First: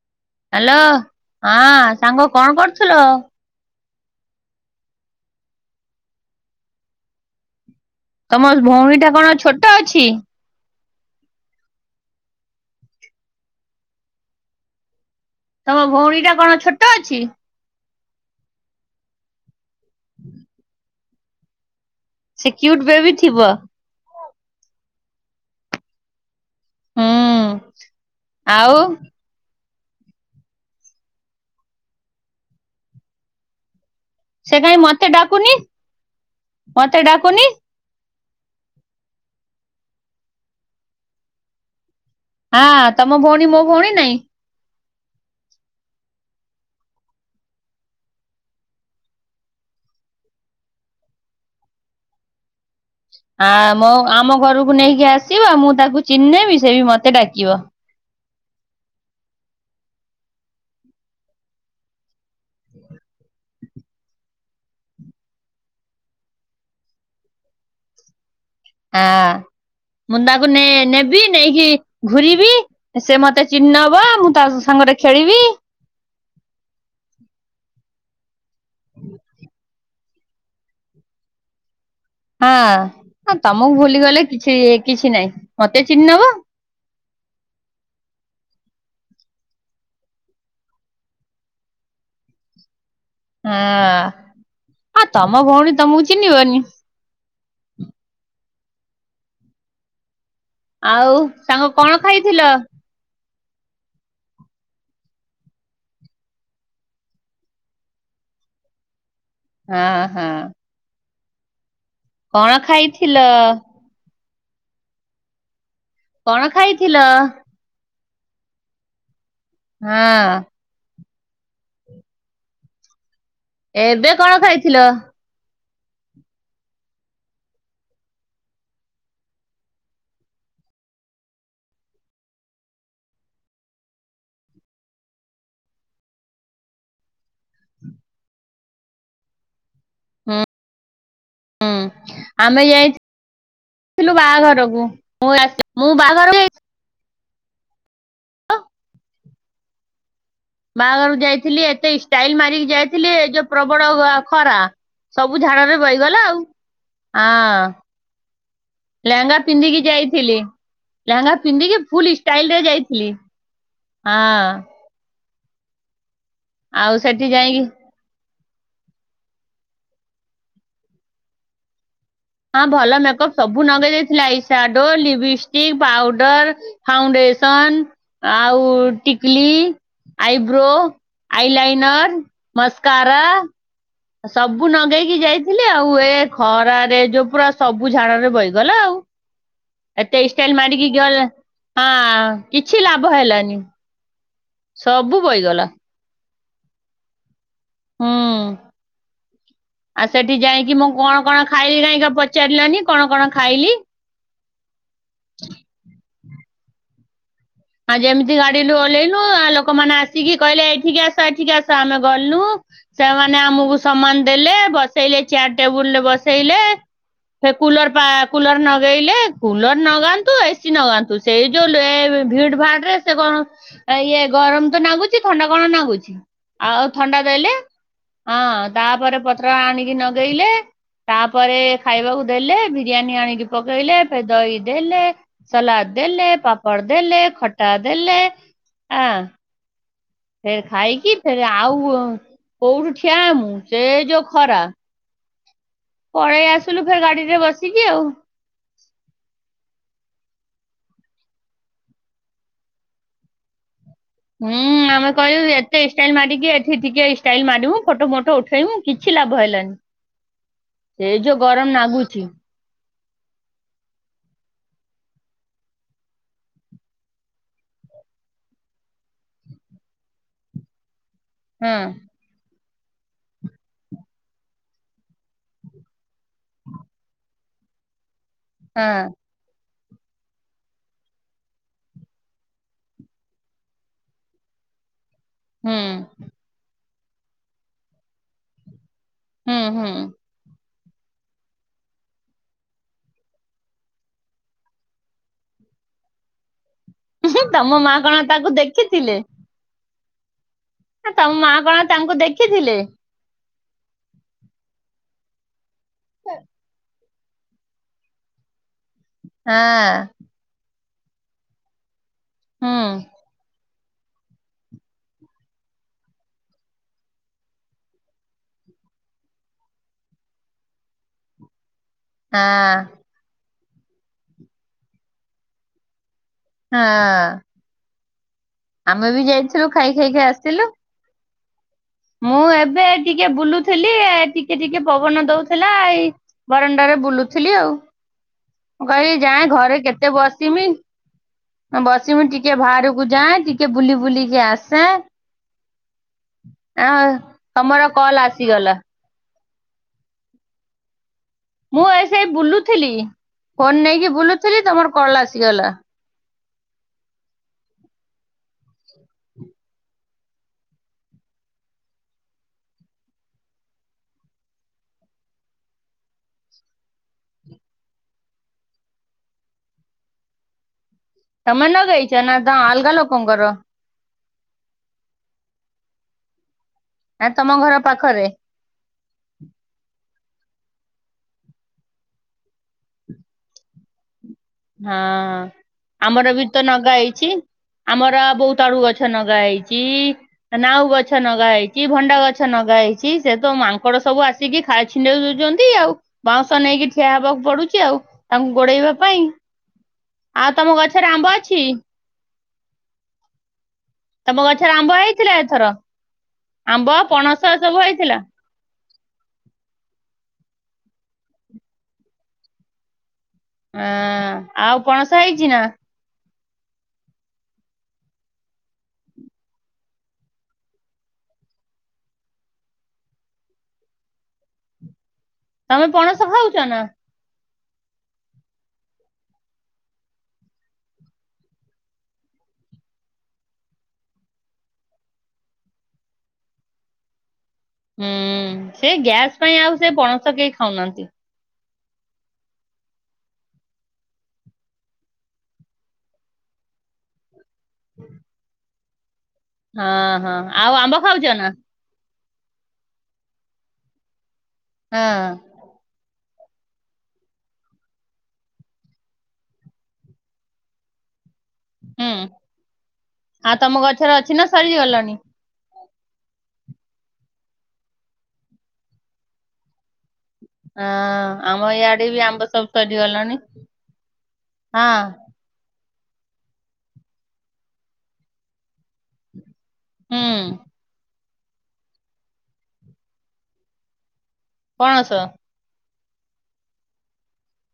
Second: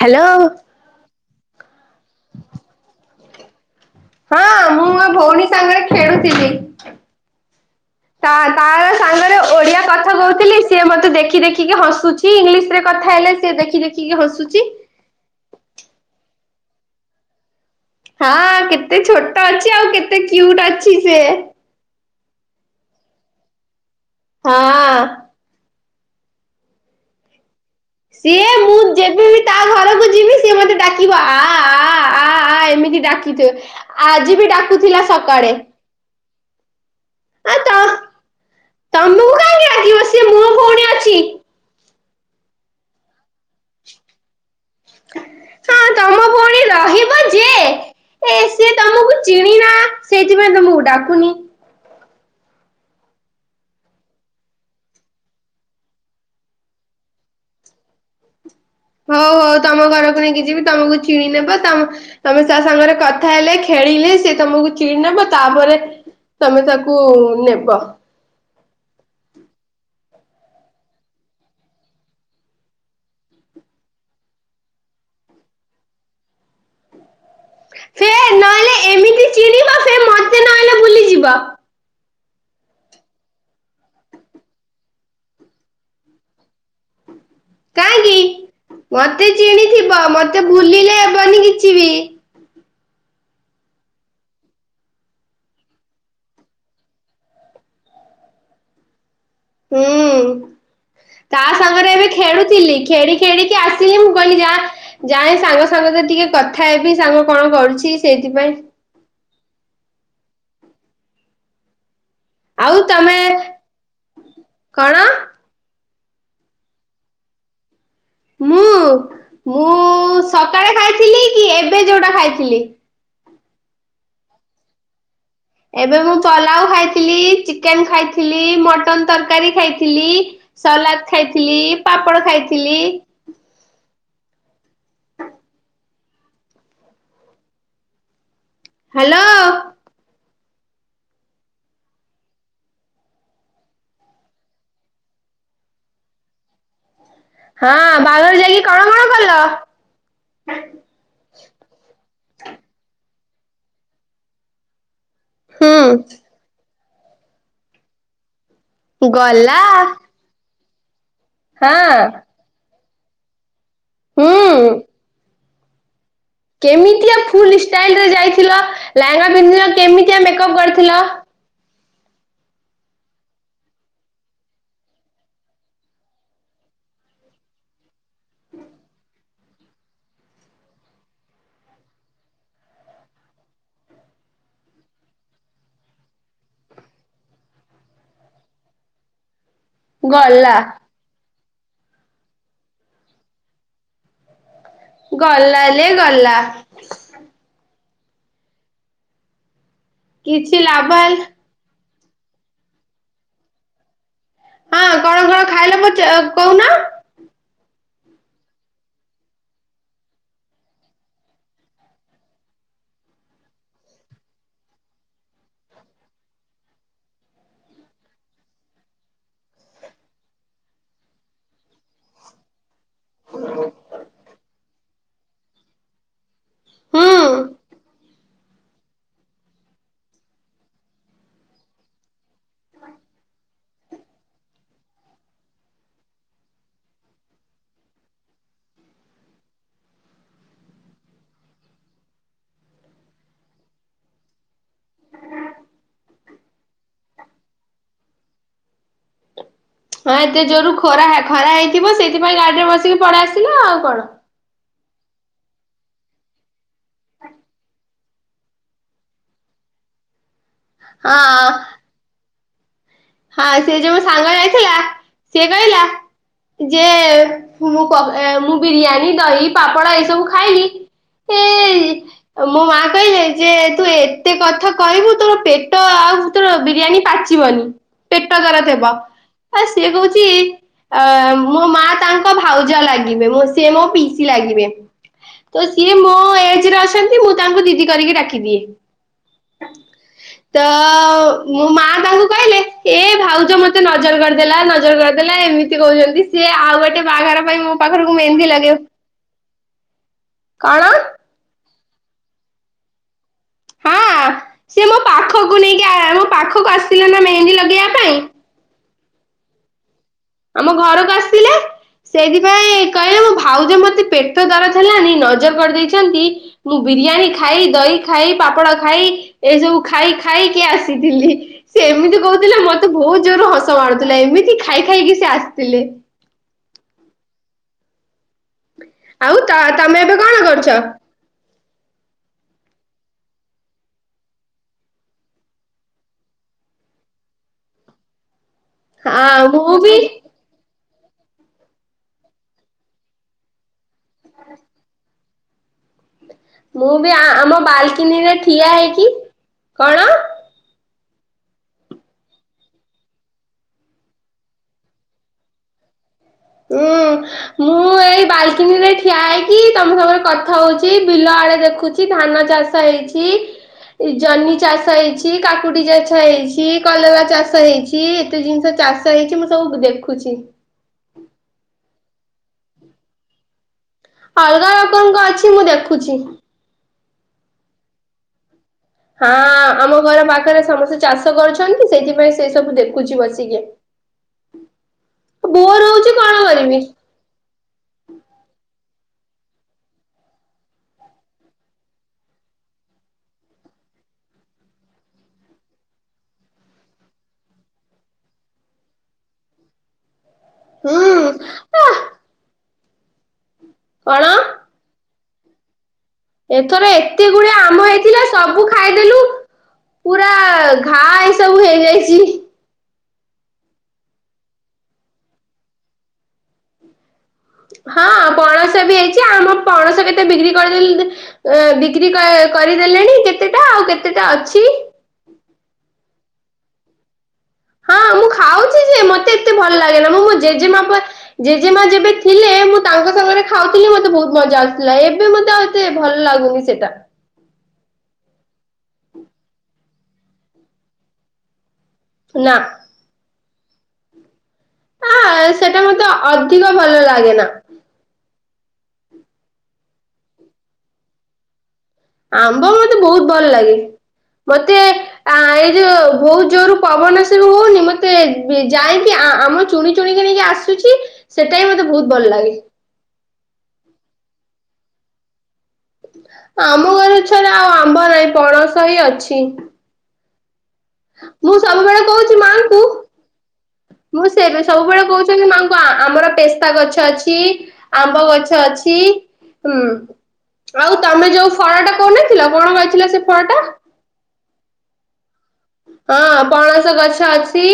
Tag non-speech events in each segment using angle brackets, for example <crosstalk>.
Hello. ହଁ ସାଙ୍ଗ କଣ କରୁଥିଲ? ହଁ ମୁଁ ମୋ ଭଉଣୀ ସାଙ୍ଗରେ ଖେଳୁଥିଲି। ତା ତମ ତାର ଭଉଣୀ ଟା କଣ ସାଙ୍ଗରେ ଛୋଟ ଓଡିଆ କଥା ଅଛି? କହୁଥିଲି। ସିଏ ମତେ ଦେଖି ଦେଖିକି ହସୁଛି। ଇଂଲିଶରେ କଥା ହେଲେ ସିଏ ଦେଖି ଦେଖିକି ହସୁଛି। ତମ ଭଉଣୀଟା କଣ ଛୋଟ ଅଛି? ହଁ କେତେ ଛୋଟ ଅଛି? ଆଉ କେତେ କ୍ୟୁଟ୍ ଅଛି ସେ? ସେ କ୍ୟୁଟ ବେବି ଥିବ? ହଁ। ଉଁ। ସିଏ ମୁଁ ଯେବେବି ତା ଘରକୁ ଯିବି। ସିଏ ମତେ ଡାକିବ ଆ ଆ ଆ ଆ ଏମିତି ଡାକିଥିବ। ଆଜି ବି ସେ କାହିଁ ଡାକୁଥିଲା ମତେ ସକାଳେ। ଡାକୁନି ମତେ ଡାକୁନି ଆ ତ ତମକୁ କାହିଁକି ଡାକିବ? ସିଏ ମୋ ଭଉଣୀ ଅଛି। ହଁ ତମ ଭଉଣୀ ମୋ ଭଉଣୀ ନାଇଁ? ହଁ ତମ ଭଉଣୀ ରହିବ ଯେ ହେ ସିଏ ତମକୁ ଚିଣିନା। ସେଇଥିପାଇଁ ତମକୁ ଡାକୁନି। ଆ ମୋ ଆମ ଘରକୁ ନେଇକି ଆସିବ। ମୁଁ ତାକୁ ଚିହ୍ନିନେବି ସେ ବି ମତେ ଡାକିବ। ହଉ ହଉ ତମ ଘରକୁ ନେଇକି ଯିବି ତମକୁ ଚିଣି ନେବ। ତମ ତମେ ତା ସାଙ୍ଗରେ କଥା ହେଲେ ଖେଳିଲେ ସେ ତମକୁ ଚିଣିନେବ ତାପରେ ତମେ ତାକୁ ନେବ। ଆ ମୁନା କୁ ନେ ନେବି ନେଇକି ଘୁରିବି। ସେ ମତେ ଚିହ୍ନୀନବ ମୁଁ ତା ସାଙ୍ଗରେ ଖେଳିବି। ସେ ନହେଲେ ଏମିତି ଚିଣିବ ସେ ମତେ ନହେଲେ ଭୁଲି ଯିବ। ହଁ, ତମକୁ ଭୁଲି ଗଲେ କିଛି କିଛି ନାହିଁ ମତେ ଚିହ୍ନି ନବ। କାହିଁକି, ମତେ ଚିଣିଥିବ ମତେ ଭୁଲିଲେ ହେବନି କିଛି ବି। ହଁ, ଆ ତମ ଭଉଣୀ ତମକୁ ଚିହ୍ନିବନି। ହୁଁ, ଆଉ ତା ସାଙ୍ଗ ସାଙ୍ଗରେ କଣ ଏବେ ଖାଇଥିଲ? ଖେଳୁଥିଲି। ଖେଳି ଖେଳି କି ଆସିଲି ମୁଁ କହିଲି ଯା ଯାଏ ସାଙ୍ଗ ସାଙ୍ଗ ସହ ଟିକେ କଥା ହେବି ସାଙ୍ଗ କଣ କରୁଛି ସେଇଥିପାଇଁ। ହଁ ହଁ। କଣ ଆଉ ତମେ, ଖାଇଥିଲ କଣ? କଣ ଖାଇଥିଲ? ମୁଁ, ମୁଁ ହଁ। ସକାଳେ ଖାଇଥିଲି କି ଏବେ ଯୋଉଟା ଖାଇଥିଲି? ଏବେ କଣ ଖାଇଥିଲ? ଏବେ ମୁଁ ପଲାଉ ଖାଇଥିଲି ଚିକେନ ଖାଇଥିଲି ମଟନ ତରକାରୀ ଖାଇଥିଲି। ସଲାଡ ଖାଇଥିଲି ପାପଡ଼ ଖାଇଥିଲି। ହାଲୋ। ହୁଁ, ହଁ ଆମେ ଯାଇଥି ଥିଲୁ ବାହାଘରକୁ ମୁଁ ଆସିି ମୁଁ ବାହାଘରକୁ। ହଁ, ବାହାଘର ଯାଇକି କଣ କଣ କଲ? ବାହାଘରକୁ ଯାଇଥିଲି ଏତେ ଷ୍ଟାଇଲ ମାରିକି ଯାଇଥିଲି ଏ ଯୋଉ ପ୍ରବଳ ଖରା। ସବୁ ଝାଳ ରେ ବହିଗଲା ହୁଁ ଆଉ ହଁ। ଲେହେଙ୍ଗା ଗଲା ପିନ୍ଧିକି ଯାଇ ଥିଲି ଲେହେଙ୍ଗା ପିନ୍ଧିକି ଫୁଲ ହଁ ଷ୍ଟାଇଲରେ ଯାଇଥିଲି ହଁ। ହୁଁ ଆଉ କେମିତିଆ ସେଠି ଫୁଲ ଯାଇକି ଷ୍ଟାଇଲରେ ଯାଇଥିଲ ଲେହେଙ୍ଗା ପିନ୍ଧ କେମିତିଆ ମେକଅପ୍ କରିଥିଲ? ହଁ ଭଲ ମେକଅପ୍ ସବୁ ଲଗେଇ ଦେଇଥିଲି ଆଇସାଡୋ ଲିପଷ୍ଟିକ ପାଉଡର। ଫାଉଣ୍ଡେସନ ଆଉ ଟିକଲି। Eyebrow eyeliner mascara. ସବୁ ନଗେଇକି ଯାଇଥିଲେି ଆଉ ଏ ଖରାରେ ଯୋଉ ପୁରା ସବୁ ଝାଳରେ ବହିଗଲା ଆଉ। <unintelligible> ଏତେ ଗଲା ଇଷ୍ଟାଇଲ ମାରିକି ଯିବା ଜା ହଁ, କିଛି ଲାଭ ହେଲାନି। ସବୁ ଗଲା ବହିଗଲା ଲେ ଗଲା। ହୁଁ, ଆଉ ସେଠି କିଛି ଯାଇକି ମୁଁ ଲାଭ ହେଲ କଣ କଣ ଖା ଖାଇଲି କି ନାହିଁକା ପଚାରିଲାନି କଣ କଣ ଖାଇଲି। ହଁ କଣ କଣ ଖାଇଲେ ପଚା କହୁନା। ଆଉ ଯେମିତି ଗାଡିରୁୁ ଓଲେହିଲୁ ଆ ଲୋକମାନେ ଆସିକି କହିଲେ ଏଠିକି ଆସ ଏଠିକି ଆସ ଆମେ ଗଲୁ ସେମାନେ ଆମକୁ ସମାନ ଦେଲେ ବସେଇଲେ ଚେୟାର ଟେବୁଲ ରେ ବସେଇଲେ। ସେ କୁଲର ପା କୁଲର ନଗେଇଲେ କୁଲର ନଗାନ୍ତୁ ଏସିି ନଗାନ୍ତୁ ସେଇ ଯୋଉ ରେ ଭିଡ। ବା ଡ୍ରେସେ କଣ ଇଏ ଗରମ ତ ନାଗୁଛି ଥଣ୍ଡା କଣ ନାଗୁଛି। ଆଉ ହୁଁ ଥଣ୍ଡା ଦେଲେ ହଁ ତାପରେ ପତ୍ର ଆଣିକି ନଗେଇଲେ ତାପରେ ଖାଇବାକୁ ଦେଲେ ବିରିୟାନୀ ଆଣିକି ପକେଇଲେ ଫେର୍ ଦହି ଦେଲେ। ସଲାଡ ଦେଲେ ପାପଡ଼ ଦେଲେ ଖଟା ଦେଲେ ଆ ଫେର ଖାଇକି ଫେର ଆଉ କୋ କୋଉଠୁ ଠିଆହବୁ ସେ ଯୋଉ ଖରା। ପଳେଇଆସିଲୁ ଫେର ଗାଡିରେ ବସିକି ଆଉ। ହଁ ଏତେଜୋରୁ ଖରା ଖରା ହେଇଥିବ ସେଇଥିପାଇଁ ଗାଡିରେ ବସିକି ପଳେଇଆସିଲ ଆଉ କଣ? ହୁଁ ଆମେ କହିବୁ ଏତେ ଷ୍ଟାଇଲ ମାରିକି ଏଠି ଟିକିଏ ଷ୍ଟାଇଲ ମାରିବୁ ଫଟ ଫଟ ଉଠେଇବୁ। କିଛି ଲାଭ ହେଲାନି। <inaudible> ସେଇ ଯୋଉ ଗରମ ନାଗୁଛି। ଆ ସେ ଯୋଉ ସାଙ୍ଗ ଯାଇଥିଲା ସିଏ କହିଲା। ଯେ ମୁଁ ମୁଁ ବିରିୟାନୀ ଦହି ପାମ୍ପଡ ଏଇସବୁ ଖାଇଲି। <unintelligible> ହଁ। ମୋ ମା କାଇଁ। ଯେ ଯେ ତୁ ଏତେ କଥା କହିବୁ ତୋର ପେଟ ଆଉ ତୋର ବିରିୟାନୀ ପାଚିବନି। ପେଟ ଖରାପ ହଁ ହେବ ଆଉ ସିଏ କହୁଚି। ଅ ମୋ ମା ତାଙ୍କ ଭାଉଜ ଲାଗିବେ ସିଏ ମୋ ପିଇସି ଲାଗିବେ। ତ ହୁଁ ସିଏ ମୋ ଏଜରେ ଅଛନ୍ତି ମୁଁ ତାଙ୍କୁ ଦିଦି କରିକି ଡାକିଦିଏ। ହଁ ହଁ। ତ ମୋ ମା ତାଙ୍କୁ କହିଲେ। ଏଭାଉଜ ମତେ ନଜର କରିଦେଲା ନଜର କରିଦେଲା ଏମିତି କହୁଛନ୍ତି ସିଏ ଆଉ ଗୋଟେ। ବାହାଘର ପାଇଁ ମୋ ତମ ମା କଣ ପାଖରକୁ ମେହେନ୍ଦି ତାକୁ ଲଗେଇବେ। ଦେଖିଥିଲେ କଣ? ତମ ମା କଣ ତାଙ୍କୁ ଦେଖିଥିଲେ। ହଁ ସିଏ ମୋ ପାଖକୁ ନେଇକି ଆ ମୋ ପାଖକୁ ଆସି। ହାଁ। ଆମ ଘରକୁ ଆସିଥିଲେ ହୁଁ ସେଇଥିପାଇଁ କହିଲେ ମୋ ଭାଉଜ ମତେ ପେ ପେଟଦରଜ ହେଲାଣି ନଜର କରିଦେଇଛନ୍ତି ମୁଁ ବିରିୟାନୀ ଖାଇ ଦହି ଖାଇ ପାପଡ଼ ଖାଇ ଏସବୁ ଖାଇ ଖାଇକି ଆସିଥିଲି ସେ ଏମିତି ହଁ କହୁଥିଲେ ମତେ ବହୁତ ଜୋରେ ହସ ମାଡୁଥିଲା ଏମିତି ଖାଇ ଖାଇକି ସେ ଆସିଥିଲେ। ହାଁ। ଆଉ ତ ଯାଇଥିଲୁ ଖାଇ ତମେ ଏବେ ଖାଇକି କଣ ଆସିଲୁ। କରୁଚ? ମୁଁ ଏବେ ଟିକିଏ ବୁଲୁଥିଲି ଟିକିଏ ଟିକିଏ ପବନ ଦଉଥିଲା ଏଇ ବାରଣ୍ଡାରେ ବୁଲୁଥିଲି ଆଉ ମୁଁ କହଲି ହଁ ଯାଏଁ ମୁଁ ଘରେ ବି କେତେ ବସିମି। ବସିମି ଟିକିଏ ବାହାରକୁ ଯାଏଁ ଟିକିଏ ବୁଲି ବୁଲିକି ଆସେ। ମୁଁବି ଆ ଆମ ତମର କଲ ବାଲକିନିରେ ଠିଆ ଆସିଗଲା ହେଇକି କଣ? ମୁଁ ଏଇ ସେଇ ବୁଲୁଥିଲି ଫୋନ ନେଇକି ବୁଲୁଥିଲି ତମର କଲ ଆସିଗଲା। ଉୁଁ। ମୁଁ ଏଇ ବାଲକିନିରେ ଠିଆ ହେଇକି ତମ ସାଙ୍ଗରେ କଥା ହଉଚି ବିଲଆଡେ ଦେଖୁଚି। କି ଧାନ ଚାଷ ହେଇଛି। ଏଇ ଜହ୍ନି ଚାଷ ହେଇଛି କାକୁଡି ଚାଷ ହେଇଛି କଲରା ଚାଷ ହେଇଛି। କି ଏତେ ଜିନିଷ ଚାଷ ହେଇଛି ମୁଁ ସବୁ ଦେଖୁଛି। ତମେ ନଗେଇଚ ନାଁ ତ ଅଲଗା ଲୋକଙ୍କର। ଅଲଗା ଲୋକଙ୍କ ଅଛି ମୁଁ ଦେଖୁଛି। ନାଇଁ ତମ ଘର ପାଖରେ। ହଁ ଆମ ଘର ପାଖରେ ସମସ୍ତେ ଚାଷ କରୁଛନ୍ତି ସେଇଥିପାଇଁ ସେ ସବୁ ଦେଖୁଛି ବସିକି। <inaudible> ହଁ ବୋର ହଉଛି ଆମର କଣ ବି ତ କରିବି ନଗା ଇ ଚି ଆମର ବୌତଳୁ ଗଛ ନଗା ହେଇଛି। ନାଉ ଗଛ ନଗା ହେଇଛି ଭଣ୍ଡା ଗଛ ନଗା ହେଇଛି ସେ ତ ମାଙ୍କଡ ସବୁ ଆ ସିକି ଖାଇ ଛିଣ୍ଡେଇ ଦଉଛନ୍ତି ଆଉ ବାଉଁଶ ନେଇକି ଠିଆ ହେବାକୁ ପଡୁଛି ଆଉ। ତାଙ୍କୁ ଗୋଡେଇବା ପାଇଁ ଆଉ ତମ ହୁଁ ଗଛରେ ଆମ୍ବ ଅଛି? ଆ କଣ ତମ ଗଛରେ ଆମ୍ବ ହେଇଥିଲା ଏଥର? ଆମ୍ବ ଏଥର ଏତେ ପଣସ ଗୁଡେ ସବୁ ଆମ୍ୱ ହେଇଥିଲା ସବୁ ଖାଇଦେଲୁ ପୁରା ଘା ଏସବୁ ହେଇଯାଇଛି। ହଁ ଆଉ ପଣସ ହେଇଛି ନା? ହଁ ପଣସ ବି ହେଇଛି ଆମ ପଣସ କେତେ ବିକ୍ରି କରିଦେଲ ଅ ବିକ୍ରି କରିଦେଲେଣି କେତେଟା ଆଉ କେତେଟା ଅଛି। ତମେ ପଣସ ଖାଉଛ ନା? ହଁ ମୁଁ ଖାଉଛି ଯେ ମତେ ଏତେ ଭଲ ଲାଗେନା ମୁଁ ମୋ ଜେଜେମାପ ଜେଜେମା ଯେବେ ଥିଲେ ମୁଁ ତାଙ୍କ ସାଙ୍ଗରେ ଖାଉଥିଲି ମତେ ବହୁତ ମଜା ଆସୁଥିଲା ଏବେ ମତେ ଆ ଏତେ ଭଲ ଲାଗୁନି ସେଟା। ହୁଁ ସେ ଗ୍ୟାସ ପାଇଁ ଆଉ ସେ ପଣସ କେହି ଖାଉନାହାନ୍ତି। ନା। ଆ ସେଟା ମତେ ଅଧିକ ଭଲ ଲାଗେ ନା। <inaudible> ହଁ ହଁ ଆଉ ଆମ୍ବ ଖାଉଛ ନା? ଆମ୍ବ ମତେ ବହୁତ ଭଲ ଲାଗେ ମତେ ହଁ ଏଇ ଯୋଉ ବୋଉତ ଜୋର ପବନ ସିନୁ ହଉନି ମତେ ଯାଇକି ଆମ ଚୁଣି ଚୁଣିକି ନେଇକି ଆସୁଛି। ସେଟା ବି ମତେ ବହୁତ ଭଲ ଲାଗେ। ଆ ତମ ଗଛରେ ଅଛି ନା ସରି ଗଲଣି? ଆମ ଗଛ ରେ ଆଉ ଆମ୍ବ ନାହିଁ ପଣସ ହିଁ ଅଛି। ହଁ ମୁଁ ଆମ ସବୁବେଳେ ଇଆଡେ ବି କହୁଛି ଆମ୍ବ ସବୁ ମାଙ୍କୁ ସରିଗଲାଣି ମୁଁ ସେବେ ହଁ ସବୁବେଳେ କହୁ ମା ଙ୍କୁ ଆମର ପେସ୍ତାଗଛ ଅଛି ଆମ୍ବଗଛ ଅଛି। ହୁଁ ଆଉ ତମେ ଯୋଉ ଫଳଟା କହୁ ନଥିଲ କଣ କହିଥିଲ ସେଫଳଟା? ପଣସ। ହଁ ପଣସ ଗଛ ଅଛି।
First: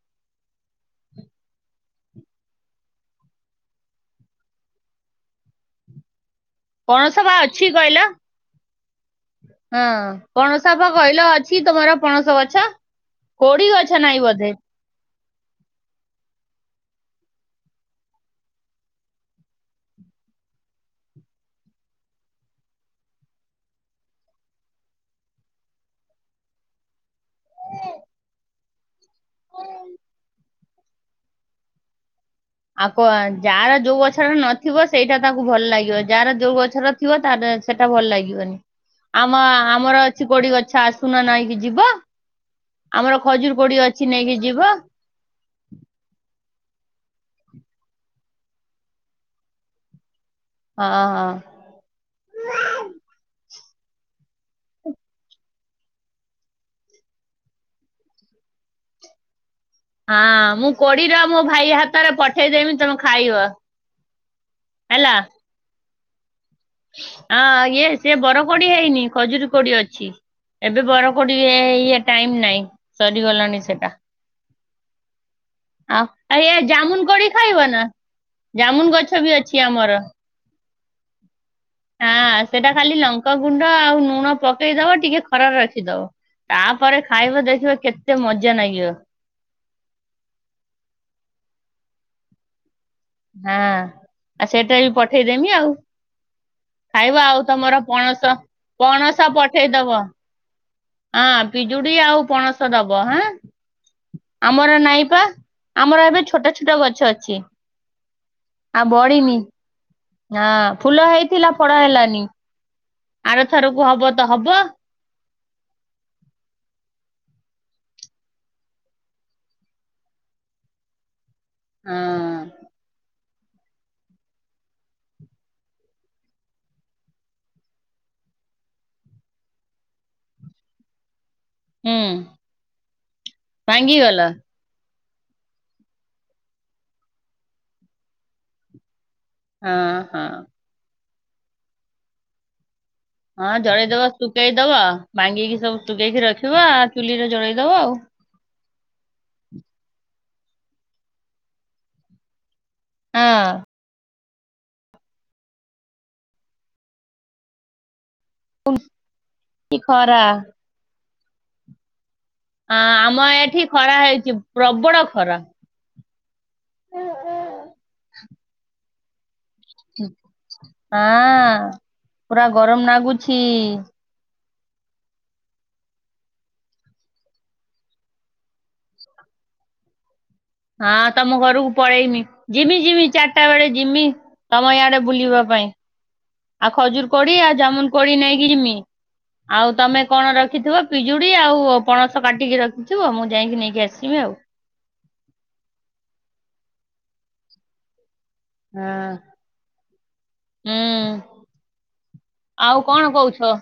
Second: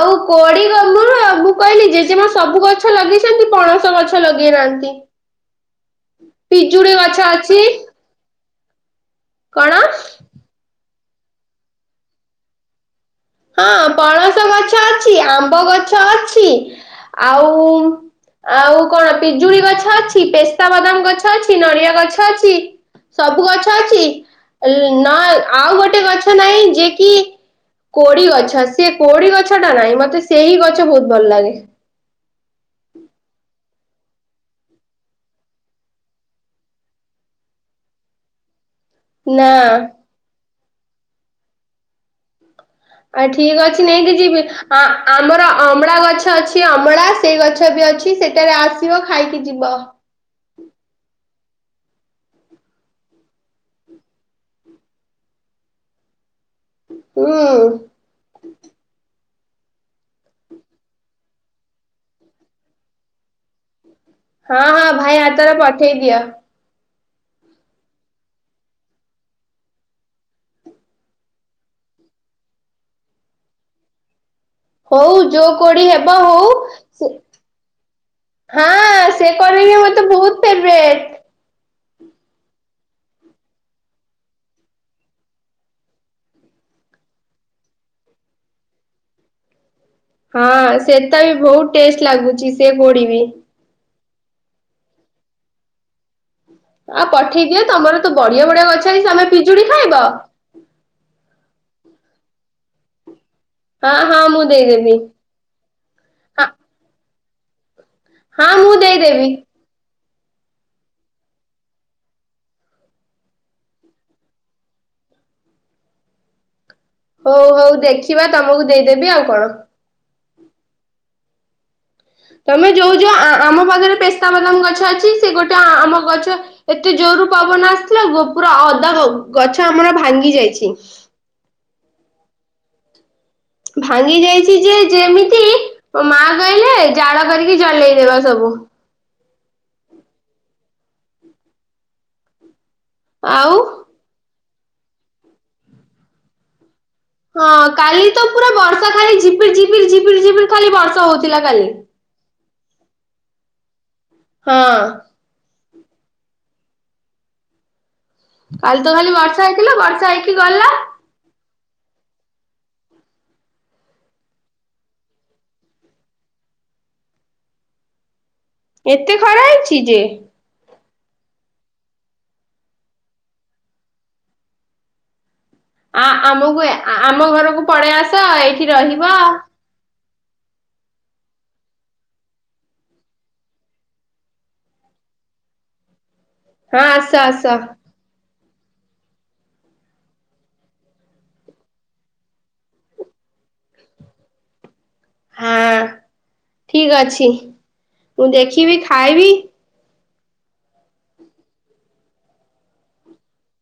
ଆଉ କୋଡି <unintelligible> ମୁଁ କହିଲି ଜେଜେମା ସବୁ ଗଛ ଲଗେଇଛନ୍ତି ପଣସ ଗଛ ଲଗେଇନାହାନ୍ତି। <inaudible> ପିଜୁଳି ପଣସ ଗଛ ବା ଅଛି କହିଲ କଣ? ପଣସପା କହିଲ ଅଛି ତୁମର ପଣସ ଗଛ। କୋଡି ହଁ ଗଛ ନାହିଁ ପଣସ ବୋଧେ? ଗଛ ଅଛି ଆମ୍ବ ଗଛ ଅଛି ଆଉ ଆଉ କଣ ପିଜୁଳିଗଛ ଅଛି ପେସ୍ତା ବାଦାମଗଛ ଅଛି ନଡ଼ିଆଗଛ ଅଛି। ସବୁ ଗଛ ଅଛି ନ ଆଉ ଗୋଟେ ଗଛ ନାହିଁ ଯିଏକିି କୋଡି ଗଛ ସେ କୋଡି ଗଛଟା ନାହିଁ ମତେ ସେଇ ଗଛ ବହୁତ ଭଲଲାଗେ। ଆଉ କ ଯାହାର ଯୋଉ ଗଛଟା ନଥିବ ସେଇଟା ତାକୁ ଭଲ ଲାଗିବ ଯାହାର ଯୋଉ ଗଛର ଥିବ ତାର ସେଟା ଭଲ ଲାଗିବନି। <inaudible> ଆମ ନା ଆମର ଅଛି କୋଡି ଗଛ ଆସୁନ ନେଇକି ଯିବ। ଆମର ଆ ଖଜୁର ଠିକ କୋଡି ଅଛି ନେଇକି ଯିବି ଯିବ ଆ ଆମର ଅମଳା ଗଛ ଅଛି ଅମଳା ସେଇ ଗଛବି ଅଛି ସେଠାରେ ଆସିବ ଖାଇକି ଯିବ। ହଁ ହଁ। ହୁଁ ଉଁ। ହଁ ମୁଁ କୋଡିର ମୋ ଭାଇ ହାତରେ ପଠେଇଦେମି ତମେ ଖାଇବ। ହଁ -ହଁ ଭାଇ ହାତାରେ ପଠେଇ ଦିଅ। ଆଁ ଇଏ ସେ ବର କୋଡିଆ ହେଇନି ଖଜୁରୀ କୋଡି ଅଛି। ଏବେ ବର କୋଡି ଇଏ ଟାଇମ୍ ନାଇଁ ସରିଗଲାଣି ସେଟା। ହୋଉ ଯୋଉ କୋଡି ଆଉ ହେବ ଆ ହୋଉ। ଏ ଜାମୁନ କୋଳି ଖାଇବ ନା ଜାମୁନ ଗଛ ହଁ ସେ ଅଛି କୋଳି ବି ଆମର। ମୋତେ ବୋହୁତ୍ ଫେବ୍ରେଟ୍। ହଁ ସେଟା ଖାଲି ଲଙ୍କା ଗୁଣ୍ଡ ଆଉ ଲୁଣ ପକେଇଦବ ଟିକେ ଖରାରେ ରଖିଦବ। ତାପରେ ଖାଇବା ଦେଖିବ କେତେ ମଜା ନାଗିବ। ହଁ ସେ ତା ବି ବୋହୁତ୍ ଟେଷ୍ଟ୍ ଲାଗୁଛି ସେ କୋଡିବି ହଁ, ଆଉ ସେଟାବି ପଠେଇଦେମି ଆଉ। ଖାଇବ ଆଉ ପଠେଇ ଦିଅ ତମର ତ ପଣସ, ବଢିଆ ବଢିଆ ଗଛ ଅଛି ପଣସ ତମେ ପିଜୁଳି ପଠେଇଦବ। ଖାଇବ ହଁ ପିଜୁଡି ଆଉ ପଣସ ଦବ ହାଁ, ହଁ ହଁ ମୁଁ ଆମର ଦେଇଦେବି ନାଇଁ ପା। ଆମର ଏବେ ହଁ ଛୋଟ ଛୋଟ ଗଛ ଅଛି। ହଁ ମୁଁ ଆଉ ଦେଇଦେବି ବଡିନି ହଁ ଫୁଲ ହେଇଥିଲା ଫଳ ହେଲାନି। ଆର ଥରକୁ ହବତ ହବ। ହୋଉ -ହୋଉ ଦେଖିବା ତମକୁ ଦେଇଦେବି ଆଉ କଣ? ହଁ। ତମେ ଯୋଉ ଯୋଉ ଆ-ଆମ ପାଖରେ ପେସ୍ତାବାଦାମ ଗଛ ଅଛି, ସେ ଗୋଟେ ଆ -ଆମ ଗଛ। ଏତେ ଜୋର୍ ରୁ ପବନ ଆସିଥିଲା ପୁରା ଅଧା ଗଛ ଆମର ଭାଙ୍ଗି ଯାଇଛି। ହୁଁ। ଭାଙ୍ଗି ଭାଙ୍ଗିଗଲା ଯାଇଛ୍ ତି ଯେ -ଯେମିତି ମା କହିଲେ ଜାଳ କରିକି ଜଲେଇଦବା ସବୁ। ହଁ- ହଁ। ହଁ ଆଉ ଜଳେଇଦବ ସୁକେଇଦବ ଭାଙ୍ଗିକି ସବୁ ଶୁକେଇକି ରଖିବ ଆ -ଆ ହଁ କାଲି ତ ପୁରା ବର୍ଷା ଖାଲିି ଝିପିରି -ଝିପିରି -ଝିପିରି- ଝିପିରି ଖାଲି ବର୍ଷା ହଉଥିଲା କାଲି। ହଁ -ଅଁ। ହଁ। ଆଉ ତ କାଲି ଖାଲି ବର୍ଷା ହେଇଥିଲ, କି ବର୍ଷା ଖରା ହେଇକି ଗଲା। ହଁ ଆମ ଏଠି ଖରା ହେଇଛି ପ୍ରବଳ ଖରା। <unintelligible> ଏତେ ଖରା ହେଇଛି ଯେ। ହାଁ ପୁରା ଗରମ୍ ଲାଗୁଛି। ଆ -ଆମକୁ ଆମ ଘରକୁ ପଳେଇ ଆସ ଏଇଠି ରହିବ। ହଁ ତମ ଘରକୁ ପଳେଇମି ଯିମି ଯିମି ଚାରିଟା ବେଳେ ଜିମି। ତମରି ଆଡେ ବୁଲିବା ପାଇଁ ଆଉ ହଁ ଖଜୁରୁ ଆସ କୋଳି ଆଉ ଆସ। ଯାମୁନ୍ କୋଳି ନେଇ କି ଯିମି। ଆଉ ତମେ କଣ ରଖିଥିବ, ପିଜୁଡି ଆଉ ପଣସ କାଟିକି ରଖିଥିବ। ମୁଁ ଯାଇକି ନେଇକି ଆସିବି ଆଉ। ହଁ ଠିକ୍ ଅଛି। ମୁଁ ଦେଖି ହଁ। ହୁଁ ଆଉ କଣ କହୁଛ?